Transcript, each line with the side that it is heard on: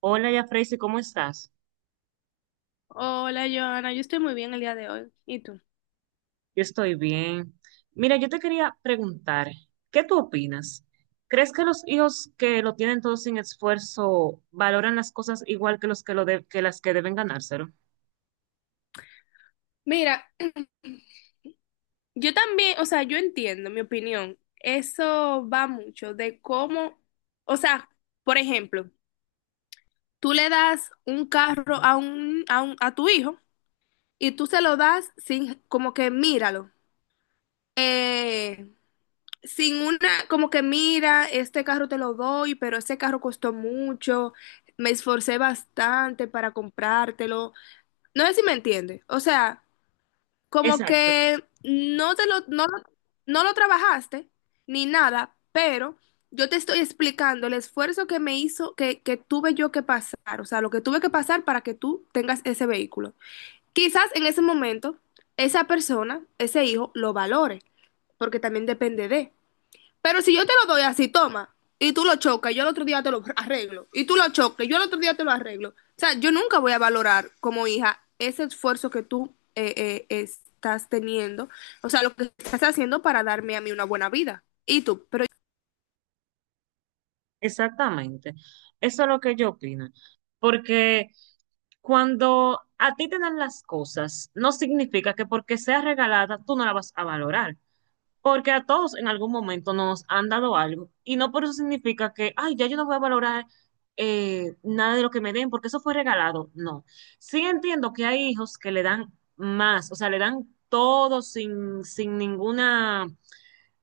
right: Hola, ya Freysi, ¿cómo estás?
left: Hola, Joana, yo estoy muy bien el día de hoy. ¿Y tú?
right: Yo estoy bien. Mira, yo te quería preguntar, ¿qué tú opinas? ¿Crees que los hijos que lo tienen todo sin esfuerzo valoran las cosas igual que los que lo de- que las que deben ganárselo?
left: Mira, yo también, o sea, yo entiendo, mi opinión, eso va mucho de cómo, o sea, por ejemplo, tú le das un carro a tu hijo y tú se lo das sin, como que míralo, eh, sin una, como que mira, este carro te lo doy, pero este carro costó mucho, me esforcé bastante para comprártelo. No sé si me entiende, o sea. Como
right: Exacto,
left: que no te lo, no lo, no lo trabajaste ni nada, pero yo te estoy explicando el esfuerzo que me hizo, que tuve yo que pasar, o sea, lo que tuve que pasar para que tú tengas ese vehículo. Quizás en ese momento esa persona, ese hijo, lo valore, porque también depende de. Pero si yo te lo doy así, toma, y tú lo chocas, yo al otro día te lo arreglo, y tú lo chocas, yo al otro día te lo arreglo. O sea, yo nunca voy a valorar como hija ese esfuerzo que tú estás teniendo, o sea, lo que estás haciendo para darme a mí una buena vida. Y tú, pero
right: exactamente. Eso es lo que yo opino. Porque cuando a ti te dan las cosas, no significa que porque sea regalada tú no la vas a valorar. Porque a todos en algún momento nos han dado algo y no por eso significa que, ay, ya yo no voy a valorar nada de lo que me den porque eso fue regalado. No. Sí entiendo que hay hijos que le dan más, o sea, le dan todo sin, sin ninguna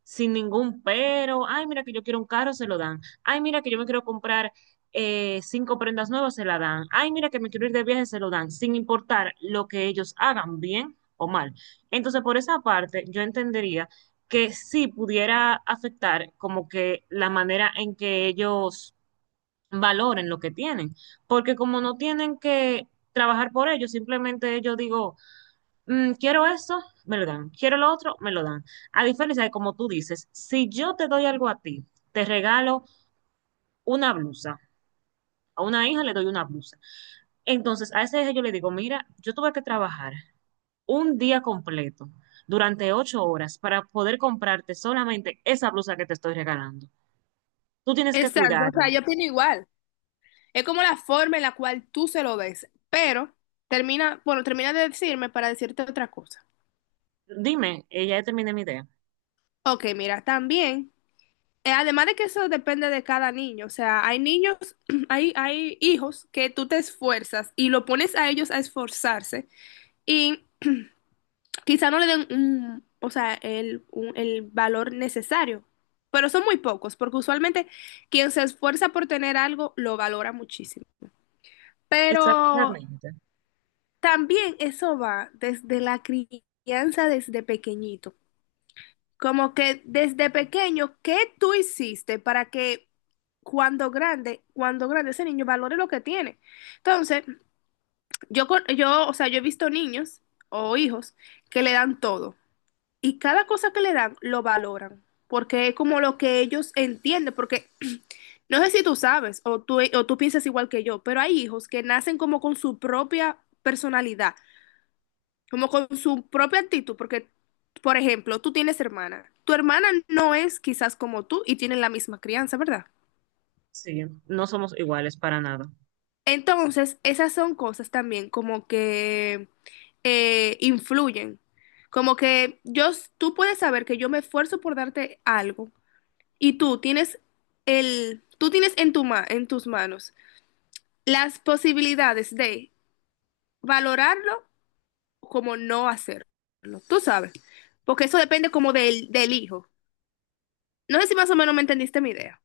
right: sin ningún pero. Ay, mira que yo quiero un carro, se lo dan. Ay, mira que yo me quiero comprar cinco prendas nuevas, se la dan. Ay, mira que me quiero ir de viaje, se lo dan, sin importar lo que ellos hagan, bien o mal. Entonces, por esa parte, yo entendería que sí pudiera afectar como que la manera en que ellos valoren lo que tienen, porque como no tienen que trabajar por ello, simplemente ellos digo, quiero esto, me lo dan, quiero lo otro, me lo dan. A diferencia de como tú dices, si yo te doy algo a ti, te regalo una blusa, a una hija le doy una blusa. Entonces, a esa hija yo le digo, mira, yo tuve que trabajar un día completo durante 8 horas para poder comprarte solamente esa blusa que te estoy regalando. Tú tienes que
left: exacto, o sea,
right: cuidarla.
left: yo opino igual. Es como la forma en la cual tú se lo ves, pero termina, bueno, termina de decirme para decirte otra cosa.
right: Dime, ya terminé mi idea.
left: Ok, mira, también. Además de que eso depende de cada niño, o sea, hay niños, hay hijos que tú te esfuerzas y lo pones a ellos a esforzarse y quizá no le den un, o sea, el, un- el valor necesario, pero son muy pocos, porque usualmente quien se esfuerza por tener algo lo valora muchísimo. Pero
right: Exactamente.
left: también eso va desde la crianza, desde pequeñito. Como que desde pequeño, ¿qué tú hiciste para que cuando grande ese niño valore lo que tiene? Entonces, yo, con- yo, o sea, yo he visto niños o hijos que le dan todo y cada cosa que le dan lo valoran porque es como lo que ellos entienden, porque no sé si tú sabes o tú piensas igual que yo, pero hay hijos que nacen como con su propia personalidad como con su propia actitud, porque, por ejemplo, tú tienes hermana, tu hermana no es quizás como tú y tienen la misma crianza, ¿verdad?
right: Sí, no somos iguales para nada.
left: Entonces, esas son cosas también como que influyen, como que tú puedes saber que yo me esfuerzo por darte algo y tú tienes en en tus manos las posibilidades de valorarlo como no hacerlo, tú sabes, porque eso depende como del hijo. No sé si más o menos me entendiste mi idea.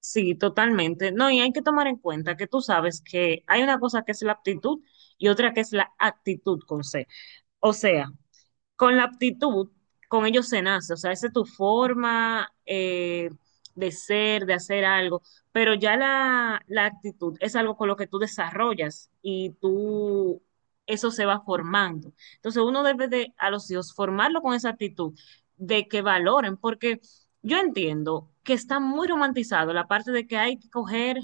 right: Sí, totalmente. No, y hay que tomar en cuenta que tú sabes que hay una cosa que es la aptitud y otra que es la actitud con C. O sea, con la aptitud, con ellos se nace, o sea, esa es tu forma de ser, de hacer algo, pero ya la actitud es algo con lo que tú desarrollas y tú, eso se va formando. Entonces uno debe de, a los hijos, formarlo con esa actitud de que valoren, porque yo entiendo que está muy romantizado la parte de que hay que coger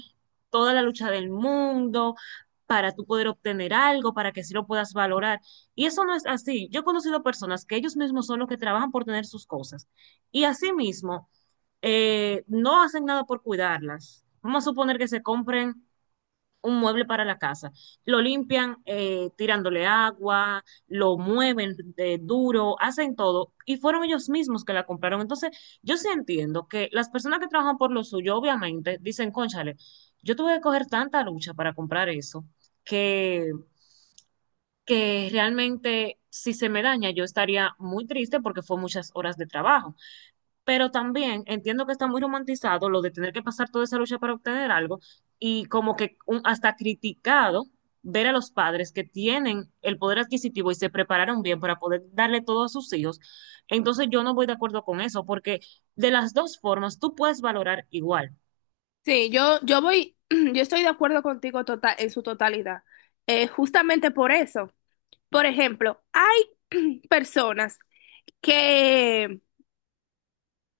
right: toda la lucha del mundo para tú poder obtener algo, para que sí lo puedas valorar. Y eso no es así. Yo he conocido personas que ellos mismos son los que trabajan por tener sus cosas y asimismo no hacen nada por cuidarlas. Vamos a suponer que se compren un mueble para la casa. Lo limpian tirándole agua, lo mueven de duro, hacen todo y fueron ellos mismos que la compraron. Entonces, yo sí entiendo que las personas que trabajan por lo suyo, obviamente, dicen, cónchale, yo tuve que coger tanta lucha para comprar eso que que realmente si se me daña yo estaría muy triste porque fue muchas horas de trabajo. Pero también entiendo que está muy romantizado lo de tener que pasar toda esa lucha para obtener algo y como que hasta criticado ver a los padres que tienen el poder adquisitivo y se prepararon bien para poder darle todo a sus hijos. Entonces yo no voy de acuerdo con eso porque de las dos formas tú puedes valorar igual.
left: Sí, yo estoy de acuerdo contigo total, en su totalidad. Justamente por eso. Por ejemplo, hay personas que,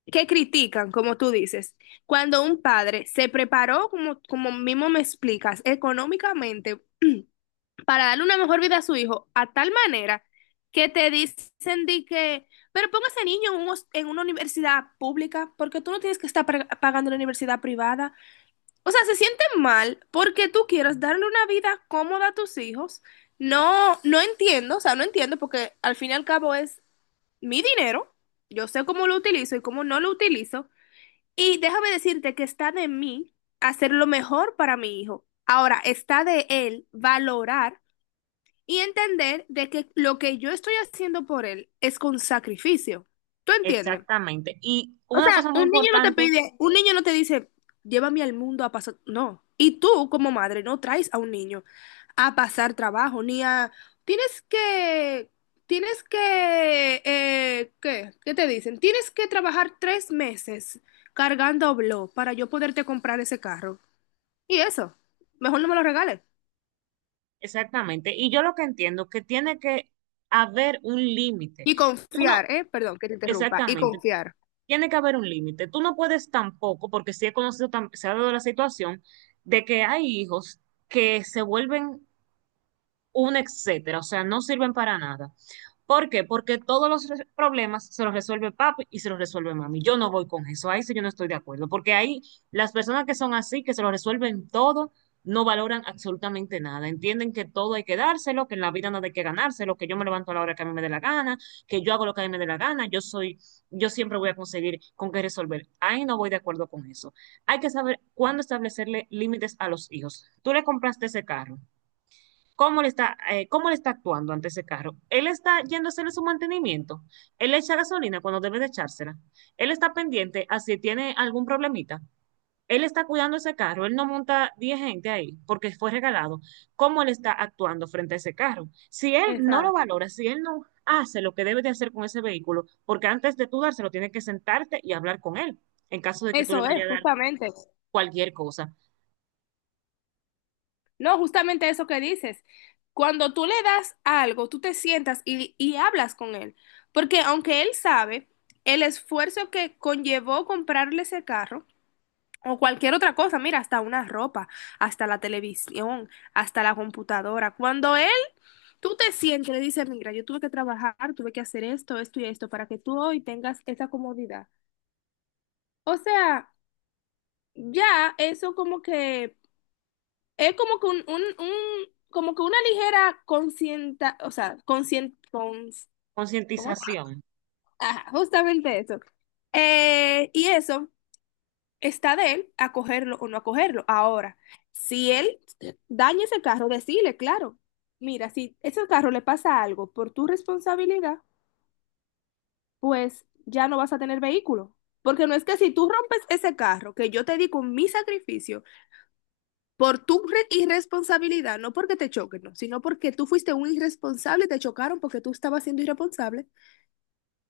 left: que critican, como tú dices, cuando un padre se preparó, como mismo me explicas, económicamente para darle una mejor vida a su hijo, a tal manera que te dicen de que, pero ponga a ese niño un en una universidad pública, porque tú no tienes que estar pagando la universidad privada. O sea, se siente mal porque tú quieres darle una vida cómoda a tus hijos. No, no entiendo, o sea, no entiendo porque al fin y al cabo es mi dinero. Yo sé cómo lo utilizo y cómo no lo utilizo. Y déjame decirte que está de mí hacer lo mejor para mi hijo. Ahora, está de él valorar y entender de que lo que yo estoy haciendo por él es con sacrificio. ¿Tú entiendes?
right: Exactamente. Y
left: O
right: una
left: sea,
right: cosa muy
left: un niño no te
right: importante.
left: pide, un niño no te dice, llévame al mundo a pasar, no. Y tú como madre no traes a un niño a pasar trabajo, ni a, tienes que, tienes que, ¿qué? ¿Qué te dicen? Tienes que trabajar 3 meses cargando blog para yo poderte comprar ese carro. Y eso, mejor no me lo regales.
right: Exactamente. Y yo lo que entiendo es que tiene que haber un límite.
left: Y
right: Tú no,
left: confiar, ¿eh? Perdón, que te interrumpa. Y
right: exactamente,
left: confiar.
right: tiene que haber un límite. Tú no puedes tampoco, porque sí he conocido, se ha dado la situación de que hay hijos que se vuelven un etcétera, o sea, no sirven para nada. ¿Por qué? Porque todos los problemas se los resuelve papi y se los resuelve mami. Yo no voy con eso, ahí sí yo no estoy de acuerdo, porque ahí las personas que son así, que se lo resuelven todo, no valoran absolutamente nada. Entienden que todo hay que dárselo, que en la vida nada hay que ganárselo, que yo me levanto a la hora que a mí me dé la gana, que yo hago lo que a mí me dé la gana, yo soy, yo siempre voy a conseguir con qué resolver. Ahí no voy de acuerdo con eso. Hay que saber cuándo establecerle límites a los hijos. Tú le compraste ese carro, cómo le está actuando ante ese carro. Él está yendo a hacerle su mantenimiento. Él le echa gasolina cuando debe de echársela. Él está pendiente a si tiene algún problemita. Él está cuidando ese carro, él no monta 10 gente ahí porque fue regalado. ¿Cómo él está actuando frente a ese carro? Si él no lo
left: Exacto.
right: valora, si él no hace lo que debe de hacer con ese vehículo, porque antes de tú dárselo, tienes que sentarte y hablar con él, en caso de que tú le
left: Eso es,
right: vayas a dar
left: justamente.
right: cualquier cosa.
left: No, justamente eso que dices. Cuando tú le das algo, tú te sientas y hablas con él. Porque aunque él sabe el esfuerzo que conllevó comprarle ese carro o cualquier otra cosa, mira, hasta una ropa, hasta la televisión, hasta la computadora. Cuando él, tú te sientes, y le dices, mira, yo tuve que trabajar, tuve que hacer esto, esto y esto, para que tú hoy tengas esa comodidad. O sea, ya eso como que es como que un como que una ligera conscienta, o sea, ¿cómo?
right: Concientización,
left: Ajá, justamente eso. Y eso está de él acogerlo o no acogerlo. Ahora, si él daña ese carro, decirle, claro, mira, si ese carro le pasa algo por tu responsabilidad, pues ya no vas a tener vehículo. Porque no es que si tú rompes ese carro que yo te di con mi sacrificio, por tu irresponsabilidad, no porque te choquen, no, sino porque tú fuiste un irresponsable, te chocaron porque tú estabas siendo irresponsable,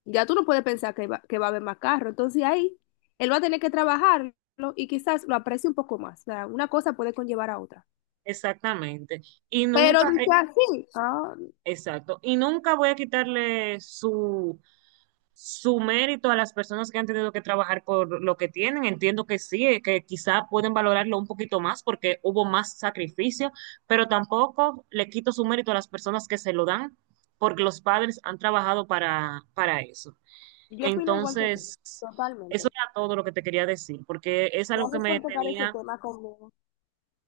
left: ya tú no puedes pensar que va a haber más carro. Entonces ahí él va a tener que trabajarlo y quizás lo aprecie un poco más. O sea, una cosa puede conllevar a otra.
right: exactamente. Y
left: Pero
right: nunca,
left: dice así, ah,
right: exacto. Y nunca voy a quitarle su mérito a las personas que han tenido que trabajar por lo que tienen. Entiendo que sí, que quizá pueden valorarlo un poquito más porque hubo más sacrificio, pero tampoco le quito su mérito a las personas que se lo dan porque los padres han trabajado para eso.
left: yo opino igual que tú,
right: Entonces,
left: totalmente.
right: eso era todo lo que te quería decir, porque es algo que
left: Gracias
right: me
left: por tocar ese
right: tenía,
left: tema conmigo.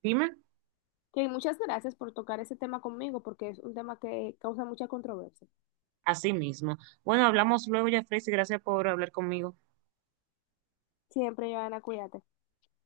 right: dime,
left: Que muchas gracias por tocar ese tema conmigo porque es un tema que causa mucha controversia.
right: a sí mismo. Bueno, hablamos luego, Jeffrey, y gracias por hablar conmigo.
left: Siempre, Joana, cuídate.